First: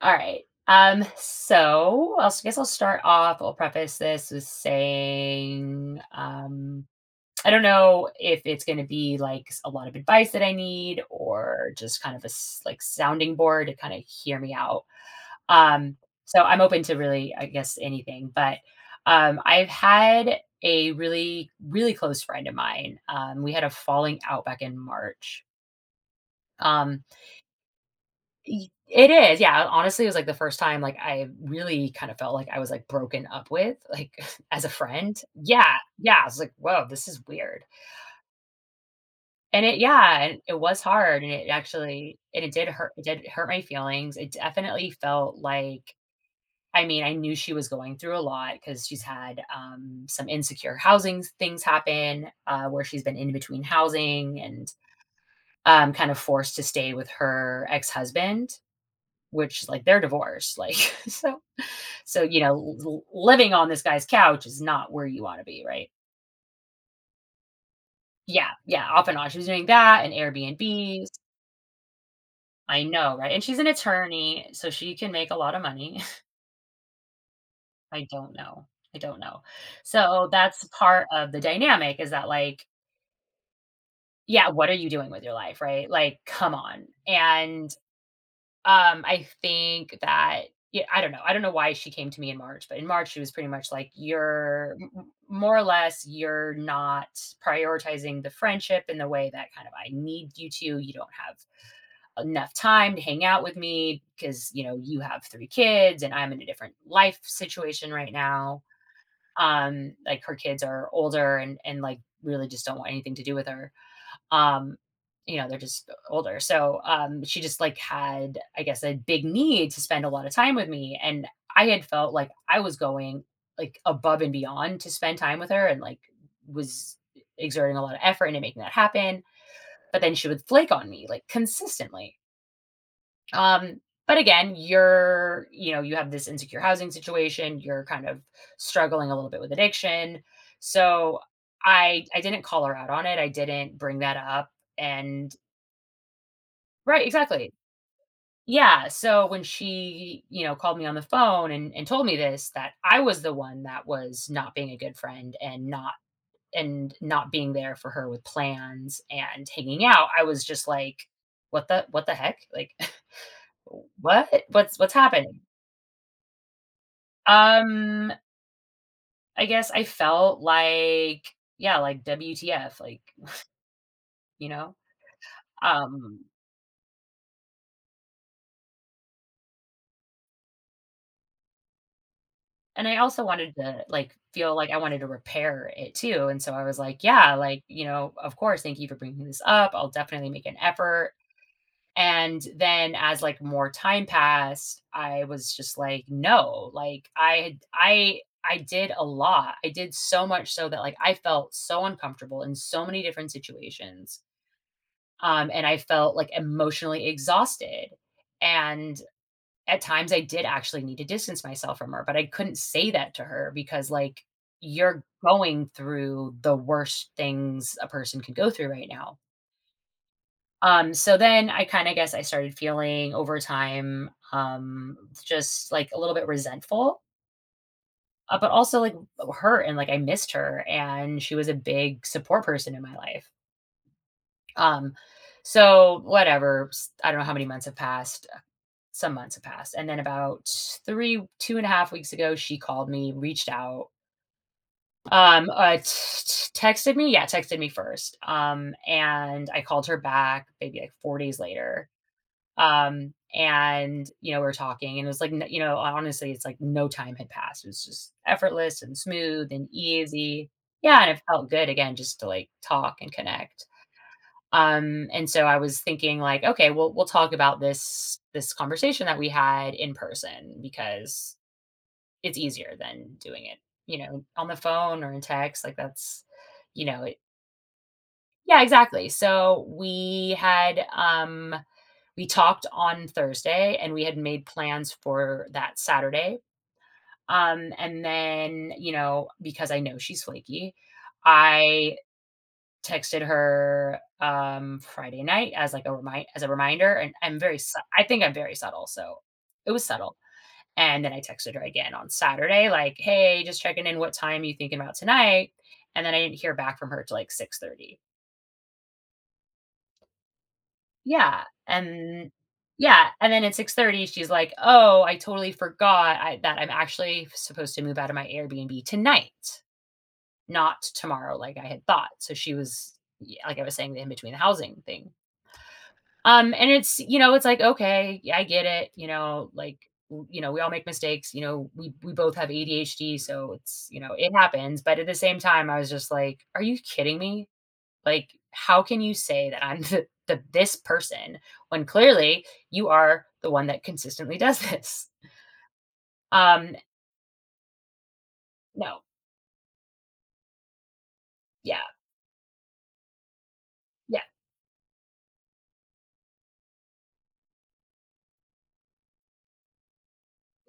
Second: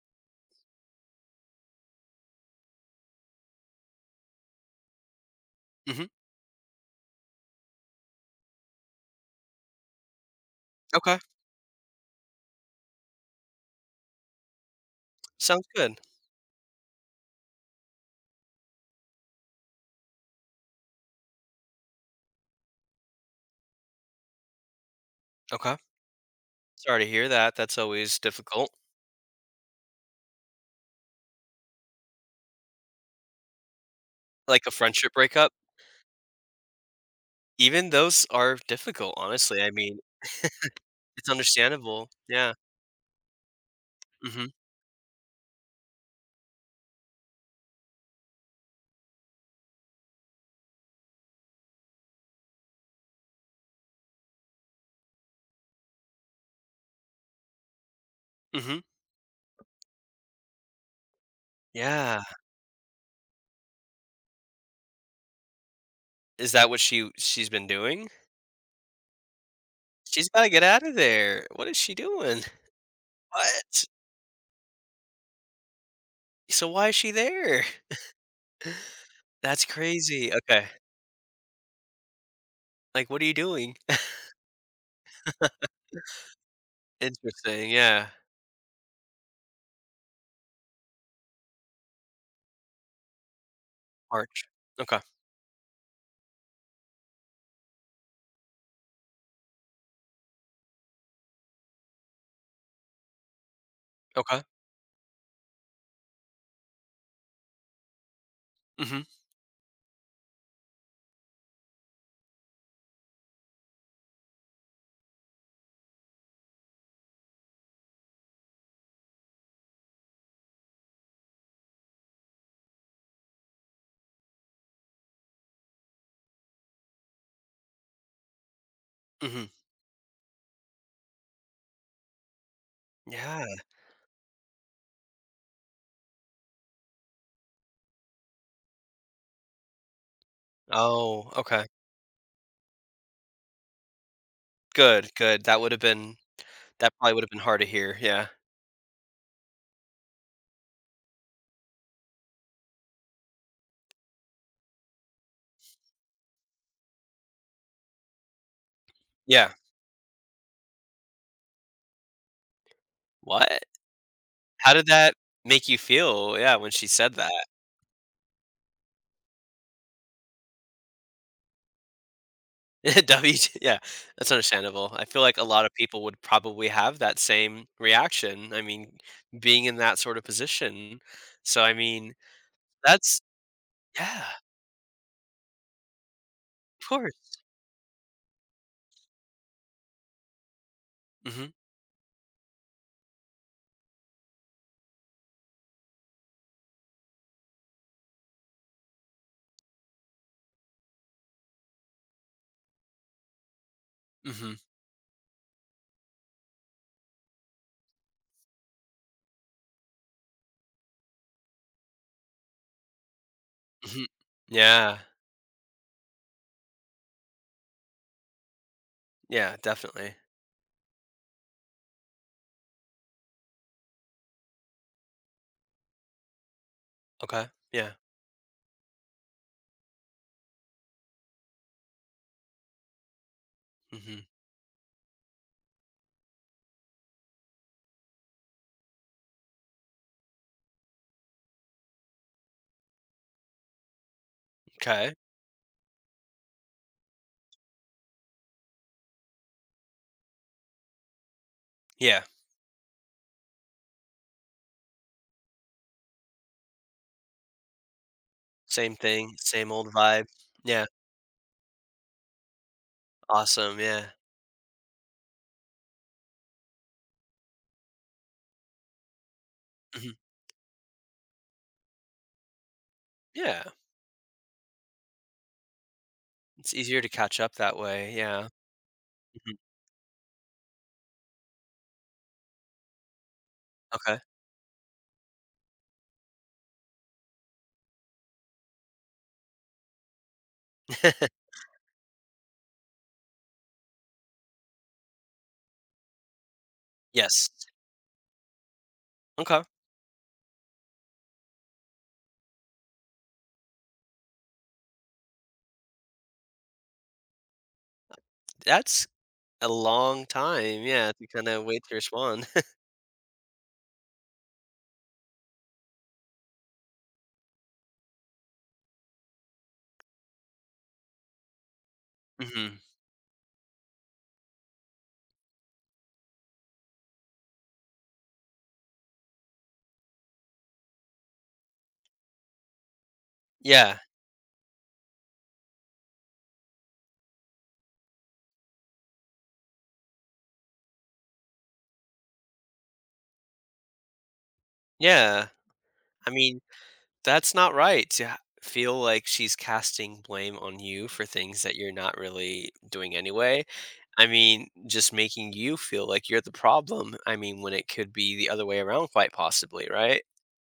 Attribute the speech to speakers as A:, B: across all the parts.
A: All right. So guess I'll start off. I'll preface this with saying,
B: Mhm.
A: um, I don't know if it's going to be like a lot of advice that I need
B: Okay.
A: or just kind of like sounding board to kind of hear me out.
B: Sounds
A: Um,
B: good.
A: so I'm open to really, I guess, anything, but I've had a really, really close friend of mine. We had a falling out back in March.
B: Okay.
A: Um,
B: Sorry to hear that. That's always
A: Y
B: difficult.
A: It is, yeah, honestly, it was, like, the first time, like, I really kind of felt like I was, like, broken up with, like, as
B: Like
A: a
B: a friendship
A: friend.
B: breakup,
A: Yeah, yeah, I was like, "Whoa, this is weird."
B: even those are difficult, honestly.
A: And
B: I
A: it
B: mean,
A: Yeah, and it was hard,
B: it's
A: and it
B: understandable.
A: actually and it
B: Yeah.
A: did hurt my feelings. It
B: Mhm.
A: definitely felt like I mean, I knew she was going through a lot because she's had some insecure housing things happen, where she's been in between housing and, kind of forced to stay with her ex-husband.
B: Mhm.
A: Which, like, they're divorced, like, so so,
B: Yeah.
A: you know, l living on this guy's couch is not where you wanna be, right?
B: Is that what she's been doing?
A: Yeah, yeah, off and on. She was doing that and
B: She's gotta get out of
A: Airbnbs.
B: there. What is she doing?
A: I know, right? And she's an
B: What?
A: attorney, so she can make a lot of money.
B: So why is she there?
A: I don't know. I don't know.
B: That's
A: So,
B: crazy.
A: that's
B: Okay.
A: part of the dynamic is that, like,
B: Like, what are you doing?
A: yeah, what are you doing with your life, right? Like, come on.
B: Interesting.
A: And
B: Yeah.
A: I think that yeah, I don't know. I don't know why she came to me in March, but in March she was pretty much like,
B: March.
A: "You're
B: Okay.
A: more or less you're not prioritizing the friendship in the way that kind of I need you to. You don't have enough time to hang out with me
B: Okay.
A: because you know you have three kids and I'm in a different life situation right now.
B: Mhm.
A: Like her kids are older and like really just don't want anything to do with her um, you know, they're just older. So she just like had, I guess, a big need to spend a lot of time with me. And I had felt like I was going like above and beyond to spend time with her and like was exerting a lot of effort into making that happen.
B: Mhm.
A: But then she would flake on me like consistently.
B: Yeah.
A: Um, but again, you're, you know, you have this insecure housing situation, you're kind of struggling a little bit with addiction. So
B: Oh, okay.
A: I didn't call her out on it. I didn't bring that up.
B: Good.
A: And
B: Good. That
A: right,
B: probably would've been
A: exactly.
B: hard to hear, yeah.
A: Yeah, so when she, you know, called me on the phone and told me this, that I was the one that was not being a good friend and not being there for her with plans and
B: Yeah.
A: hanging out, I was just like, "What the heck? Like,
B: "What?
A: what?
B: How
A: What's
B: did
A: what's
B: that
A: happening?"
B: make you feel?" Yeah, when she said that.
A: Um, I guess I felt like, yeah, like WTF, like,
B: WT yeah, that's
A: you know?
B: understandable. I feel like a lot of people would
A: Um
B: probably have that same reaction, I mean, being in that sort of position. So, I mean,
A: And I
B: that's
A: also wanted to, like,
B: yeah,
A: feel like I wanted to repair it too, and so I was
B: of
A: like, "Yeah,
B: course.
A: like, you know, of course, thank you for bringing this up, I'll definitely make an effort."
B: Mhm,
A: And then as, like, more time passed, I was just like, "No," like, I did a lot. I did so much so that, like, I felt so uncomfortable in so many different situations,
B: mhm,
A: and I felt, like, emotionally exhausted, and at times I did actually need to distance myself from her, but I couldn't say that to her because
B: mhm.
A: like
B: Yeah,
A: you're going through the worst things a person could go through right now.
B: yeah, definitely.
A: So then I kind of guess I started feeling over time, just like a little bit resentful,
B: Okay, yeah,
A: but also like hurt and like I missed her and she was a big support person in my life.
B: mhm.
A: Um, so whatever, I don't know how many months have passed. Some months have passed. And then about two and a half weeks ago, she called me, reached out,
B: Okay.
A: texted me. Yeah, texted me first. And I called her back maybe like 4 days later.
B: Yeah,
A: And you know, we were talking, and it was like, you know, honestly, it's like no time had passed. It was just effortless
B: same
A: and
B: thing,
A: smooth and
B: same old vibe.
A: easy.
B: Yeah,
A: Yeah, and it felt good again just to like talk and connect.
B: awesome, yeah.
A: And so I was thinking like, okay, we'll talk about this conversation that we had in
B: Mhm,
A: person because it's easier than doing it,
B: yeah.
A: you know, on the phone or in text. Like that's,
B: It's
A: you
B: easier
A: know,
B: to
A: it,
B: catch up that way, yeah.
A: yeah, exactly.
B: Mhm,
A: So we had we talked on Thursday and we had
B: okay.
A: made plans for that Saturday. And then, you know, because I know she's flaky, I texted her, Friday night as, like, a reminder, and I'm
B: Yes.
A: very sub I think I'm very subtle, so
B: Okay.
A: it was subtle, and then I texted her again on Saturday, like, "Hey, just checking in, what time you thinking about tonight?" And then I didn't hear back from her till, like, 6:30.
B: That's a long time, yeah, to
A: Yeah,
B: kinda wait to
A: and
B: respond.
A: yeah, and then at 6:30, she's like, "Oh, I totally forgot I that I'm actually supposed to move out of my Airbnb tonight, not tomorrow like I had thought." So she
B: Mhm.
A: was yeah, like I was saying, in between the housing thing. And it's, you know, it's like, okay, yeah, I get it, you know, like, you know, we all make mistakes, you know, we both have ADHD, so it's,
B: Yeah,
A: you know, it happens. But at the same time, I was just like, are you kidding me? Like, how can you say that I'm the this person when clearly you are the one that consistently does this?
B: yeah. I mean,
A: Um,
B: that's not right to ha feel
A: no,
B: like she's casting blame on you for things that
A: yeah,
B: you're not really doing anyway.
A: yeah.
B: I mean, just making you feel like you're the problem, I mean, when it could be the other way around quite possibly, right?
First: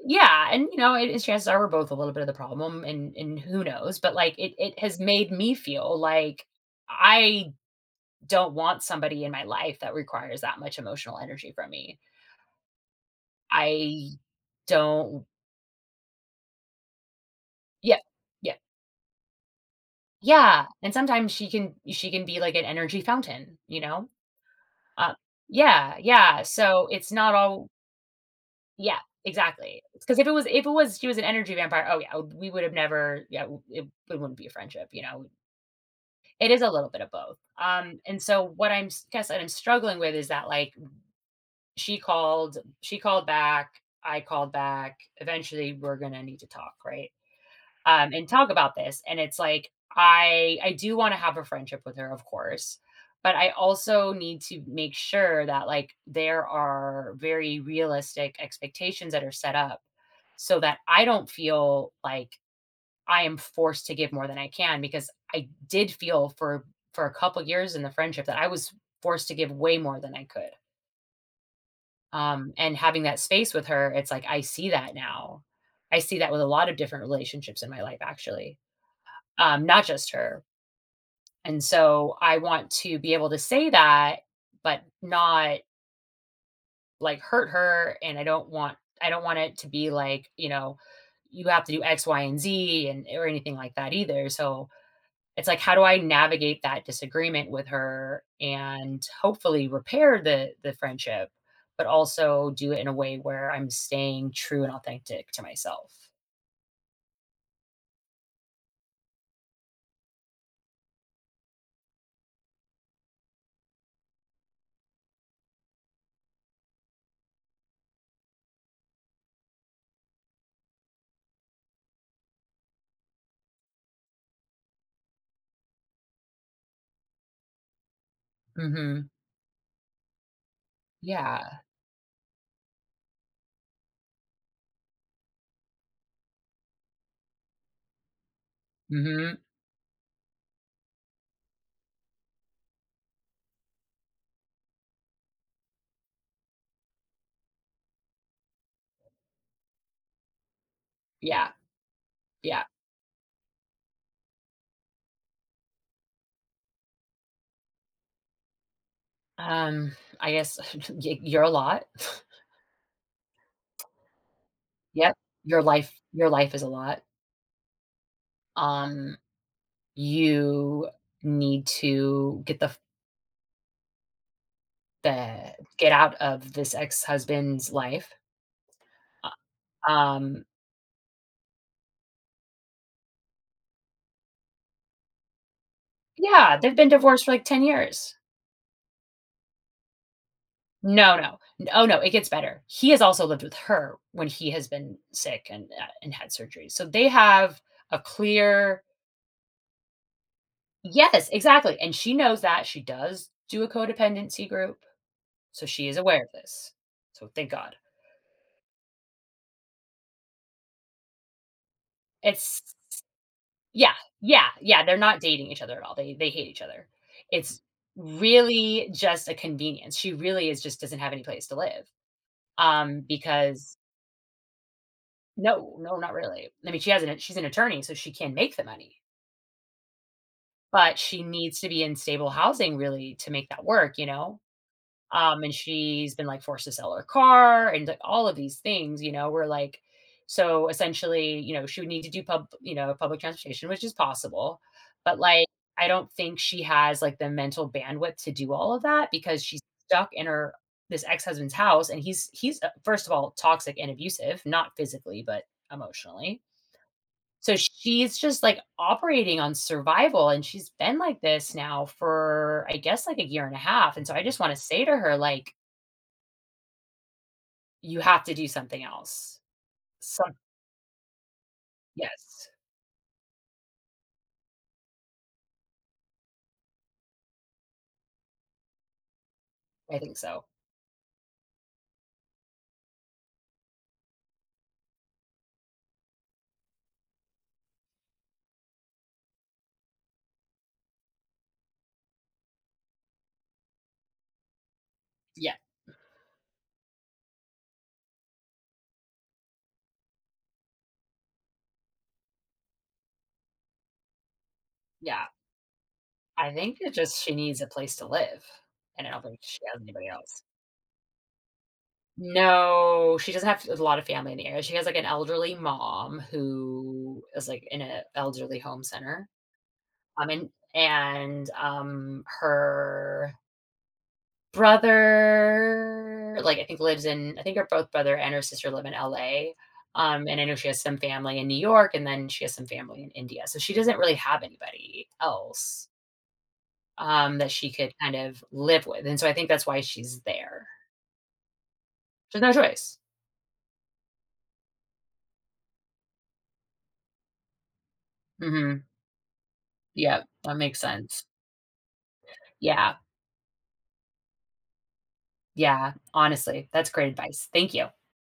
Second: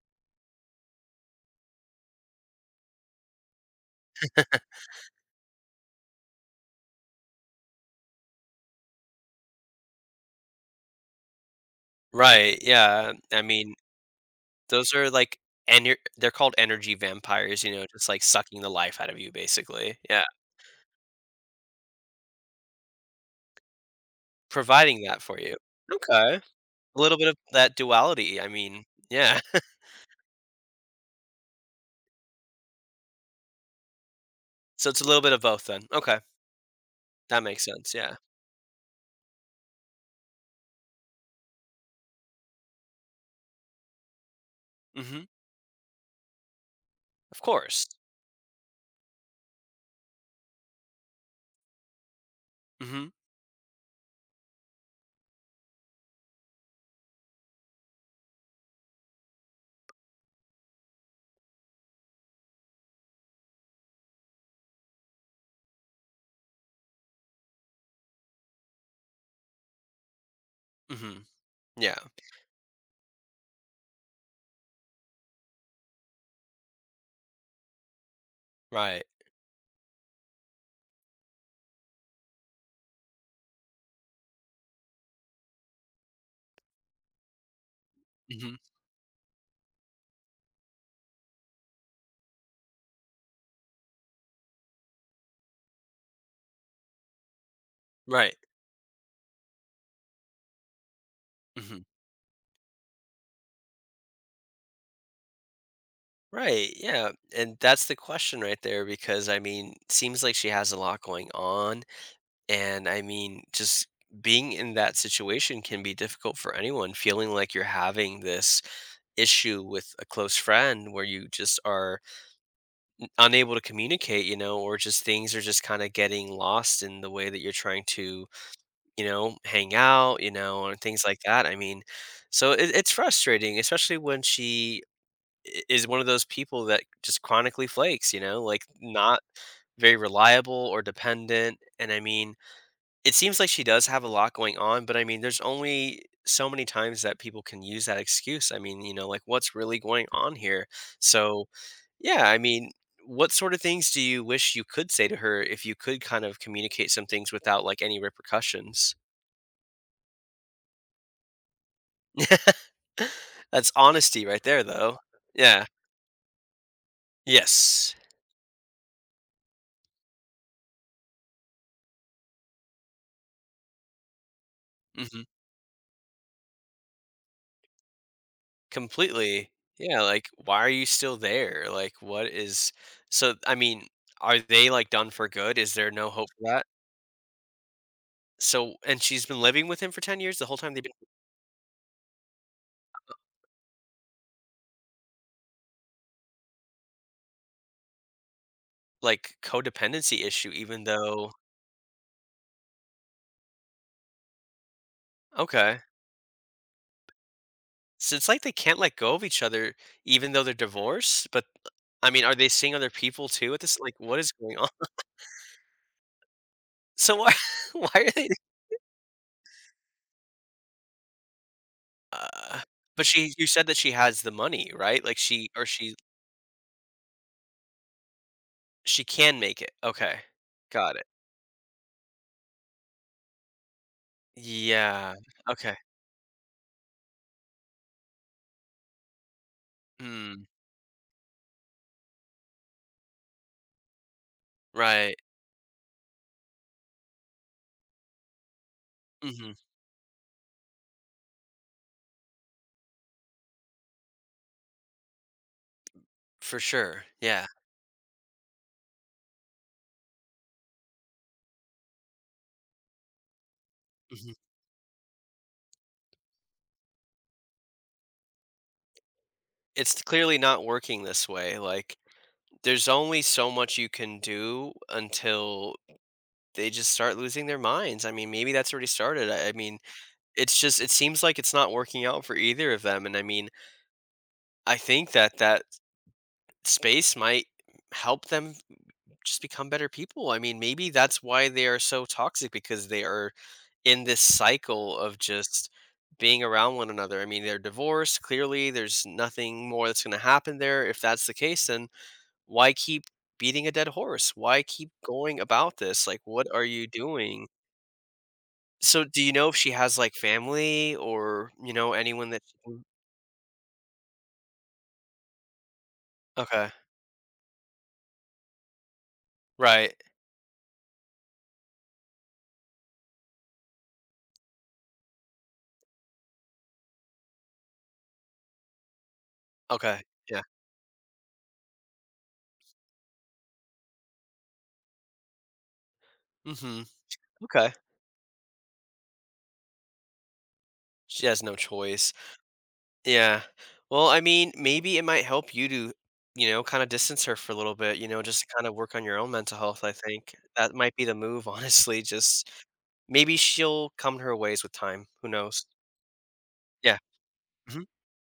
A: Yeah, and you know, it, it's chances are we're both a little bit of the problem, and who knows? But like, it has made me feel like I don't want somebody in my life that requires that much emotional energy from me.
B: Right, yeah. I mean,
A: I
B: Those are
A: don't
B: like ener they're called energy vampires, you know,
A: yeah,
B: just like
A: yeah,
B: sucking the life out of you basically, yeah,
A: yeah, and sometimes she can be like an energy fountain, you know?
B: providing
A: Uh,
B: that for you.
A: yeah,
B: Okay, a
A: yeah, so it's
B: little bit
A: not
B: of
A: all
B: that duality, I mean,
A: yeah,
B: yeah,
A: exactly. Because if it was she was an energy vampire, oh, yeah, we would have never yeah, it it wouldn't be a friendship,
B: so
A: you
B: it's a little
A: know?
B: bit of both then, okay,
A: It is a little bit of both.
B: that makes sense,
A: Um,
B: yeah,
A: and so what I'm s guess that I'm struggling with is that, like she called back I called back
B: mhm,
A: eventually we're gonna need to talk right
B: of course,
A: and talk about this and it's like I do want to have a friendship with her of course
B: mhm,
A: but I also need to make sure that like there are very realistic expectations that are set up so that I don't feel like I am forced to give more than I can because I did feel for a couple years in the friendship that I was forced to give way more than I could.
B: mhm, yeah,
A: And having that space with her, it's like I see that now. I see that with a lot of different relationships in my life actually,
B: right,
A: not just her. And so I want to be able to say that, but not like hurt her. And
B: mhm,
A: I don't want it to be like, you know, you have to do X, Y, and Z and or anything like that either. So it's like how do I navigate that disagreement with her
B: right,
A: and hopefully repair the friendship
B: mhm,
A: but also do it in a way where I'm staying true and authentic to myself.
B: right, yeah, and that's the question right there because, I mean, seems like she has a lot going on. And I mean, just being in that situation can be difficult for anyone, feeling like you're having this issue with a close friend where you just are unable to communicate, you know, or just things are just kind of getting lost in the way that you're trying to, you
A: Mhm.
B: know, hang out, and things like that. I
A: Yeah.
B: mean, so it's frustrating, especially when she is one of those people that just chronically flakes, you know, like not
A: Mhm.
B: very reliable or dependent. And I mean, it seems like she does have a lot going on, but I mean, there's only so many times that people can use that excuse. I mean, you know, like what's really going on here? So,
A: Yeah,
B: yeah, I
A: yeah.
B: mean, what sort of things do you wish you could say to her if you could kind of communicate some things without like any repercussions?
A: um I guess you're a lot.
B: That's honesty right there though.
A: Yep.
B: Yeah.
A: Your life is a lot.
B: Yes.
A: um you need to get the
B: Mhm.
A: the get out of this ex-husband's life.
B: Completely.
A: Uh,
B: Yeah, like
A: um
B: why are you still there? Like what is So I mean, are they like done for good? Is there no hope for
A: Yeah,
B: that?
A: they've been divorced for like 10 years.
B: So and she's been living with him for 10 years? The whole time they've been,
A: No, no. Oh, no, it gets better. He has also lived with her when he has been sick and had surgery. So they have a clear
B: like, codependency issue even
A: yes,
B: though
A: exactly. And she knows that. She does do a codependency group, so
B: Okay.
A: she is aware of this. So thank God.
B: So it's like they can't let go of each other even though they're divorced, but, I mean, are they
A: It's
B: seeing other people too at this
A: yeah,
B: like, what is
A: yeah,
B: going on?
A: yeah, they're not dating each other at all. They hate each other.
B: So why
A: It's
B: why are they,
A: really just a convenience. She really is just doesn't have any place to live,
B: uh, but she you said
A: because
B: that she has the money, right? Like, she or
A: no, no,
B: she
A: not really. I mean, she's an attorney, so she can make the money,
B: she can make it. Okay. Got
A: but
B: it.
A: she needs to be in stable housing really to make that work, you know?
B: Yeah.
A: And
B: Okay.
A: she's been like forced to sell her car and like all of these things, you know, we're like
B: Mm.
A: so essentially, you know, she would need to do you know, public transportation, which is possible,
B: Right.
A: but like I don't think she has like the mental bandwidth to do all of that because
B: Mhm.
A: she's stuck in her this ex-husband's house and he's first of all toxic and abusive, not physically, but emotionally
B: For sure. Yeah.
A: so she's just, like, operating on survival, and she's been like this now for, I guess, like, a year and a half, and so I
B: Mhm.
A: just wanna say to her, like, "You have to do something else."
B: It's
A: Some
B: clearly not working this way, like
A: yes,
B: there's only so much you can do until they just start losing their minds. I mean, maybe that's already started. I mean,
A: I think so.
B: it seems like it's not working out for either of them, and I mean, I think that that space might help them just become better people. I mean, maybe that's why they are so toxic because they are in this cycle of
A: Yeah,
B: just being around one another. I mean, they're divorced, clearly there's nothing more that's going to happen there. If that's the case, then why keep beating a dead horse? Why keep
A: yeah.
B: going about this? Like, what
A: I
B: are
A: think
B: you
A: it just she
B: doing?
A: needs a place to live,
B: So,
A: and I don't
B: do you
A: think
B: know if
A: she
B: she
A: has
B: has,
A: anybody
B: like,
A: else.
B: family or, anyone that she can
A: No, she doesn't have a lot of family in the area. She has, like, an elderly mom
B: Okay.
A: who is, like, in a elderly home center,
B: Right.
A: her brother, like, I think lives in I think her both brother and her sister live in LA,
B: Okay.
A: and
B: Yeah.
A: I know she has some family in New York, and then she has some family in India, so she doesn't really have anybody else,
B: Mhm.
A: that she
B: Okay.
A: could kind of live with, and so I think that's why she's there.
B: She has no choice.
A: There's no choice.
B: Yeah. Well, I mean, maybe it might help you to, kinda distance her for a little bit, just kinda
A: Mhm.
B: work on your own mental health, I
A: Yeah,
B: think.
A: that
B: That
A: makes
B: might be the
A: sense.
B: move, honestly, just
A: Yeah,
B: maybe she'll come her ways with time. Who knows?
A: yeah, honestly, that's
B: Yeah.
A: great advice. Thank
B: Mhm.
A: you.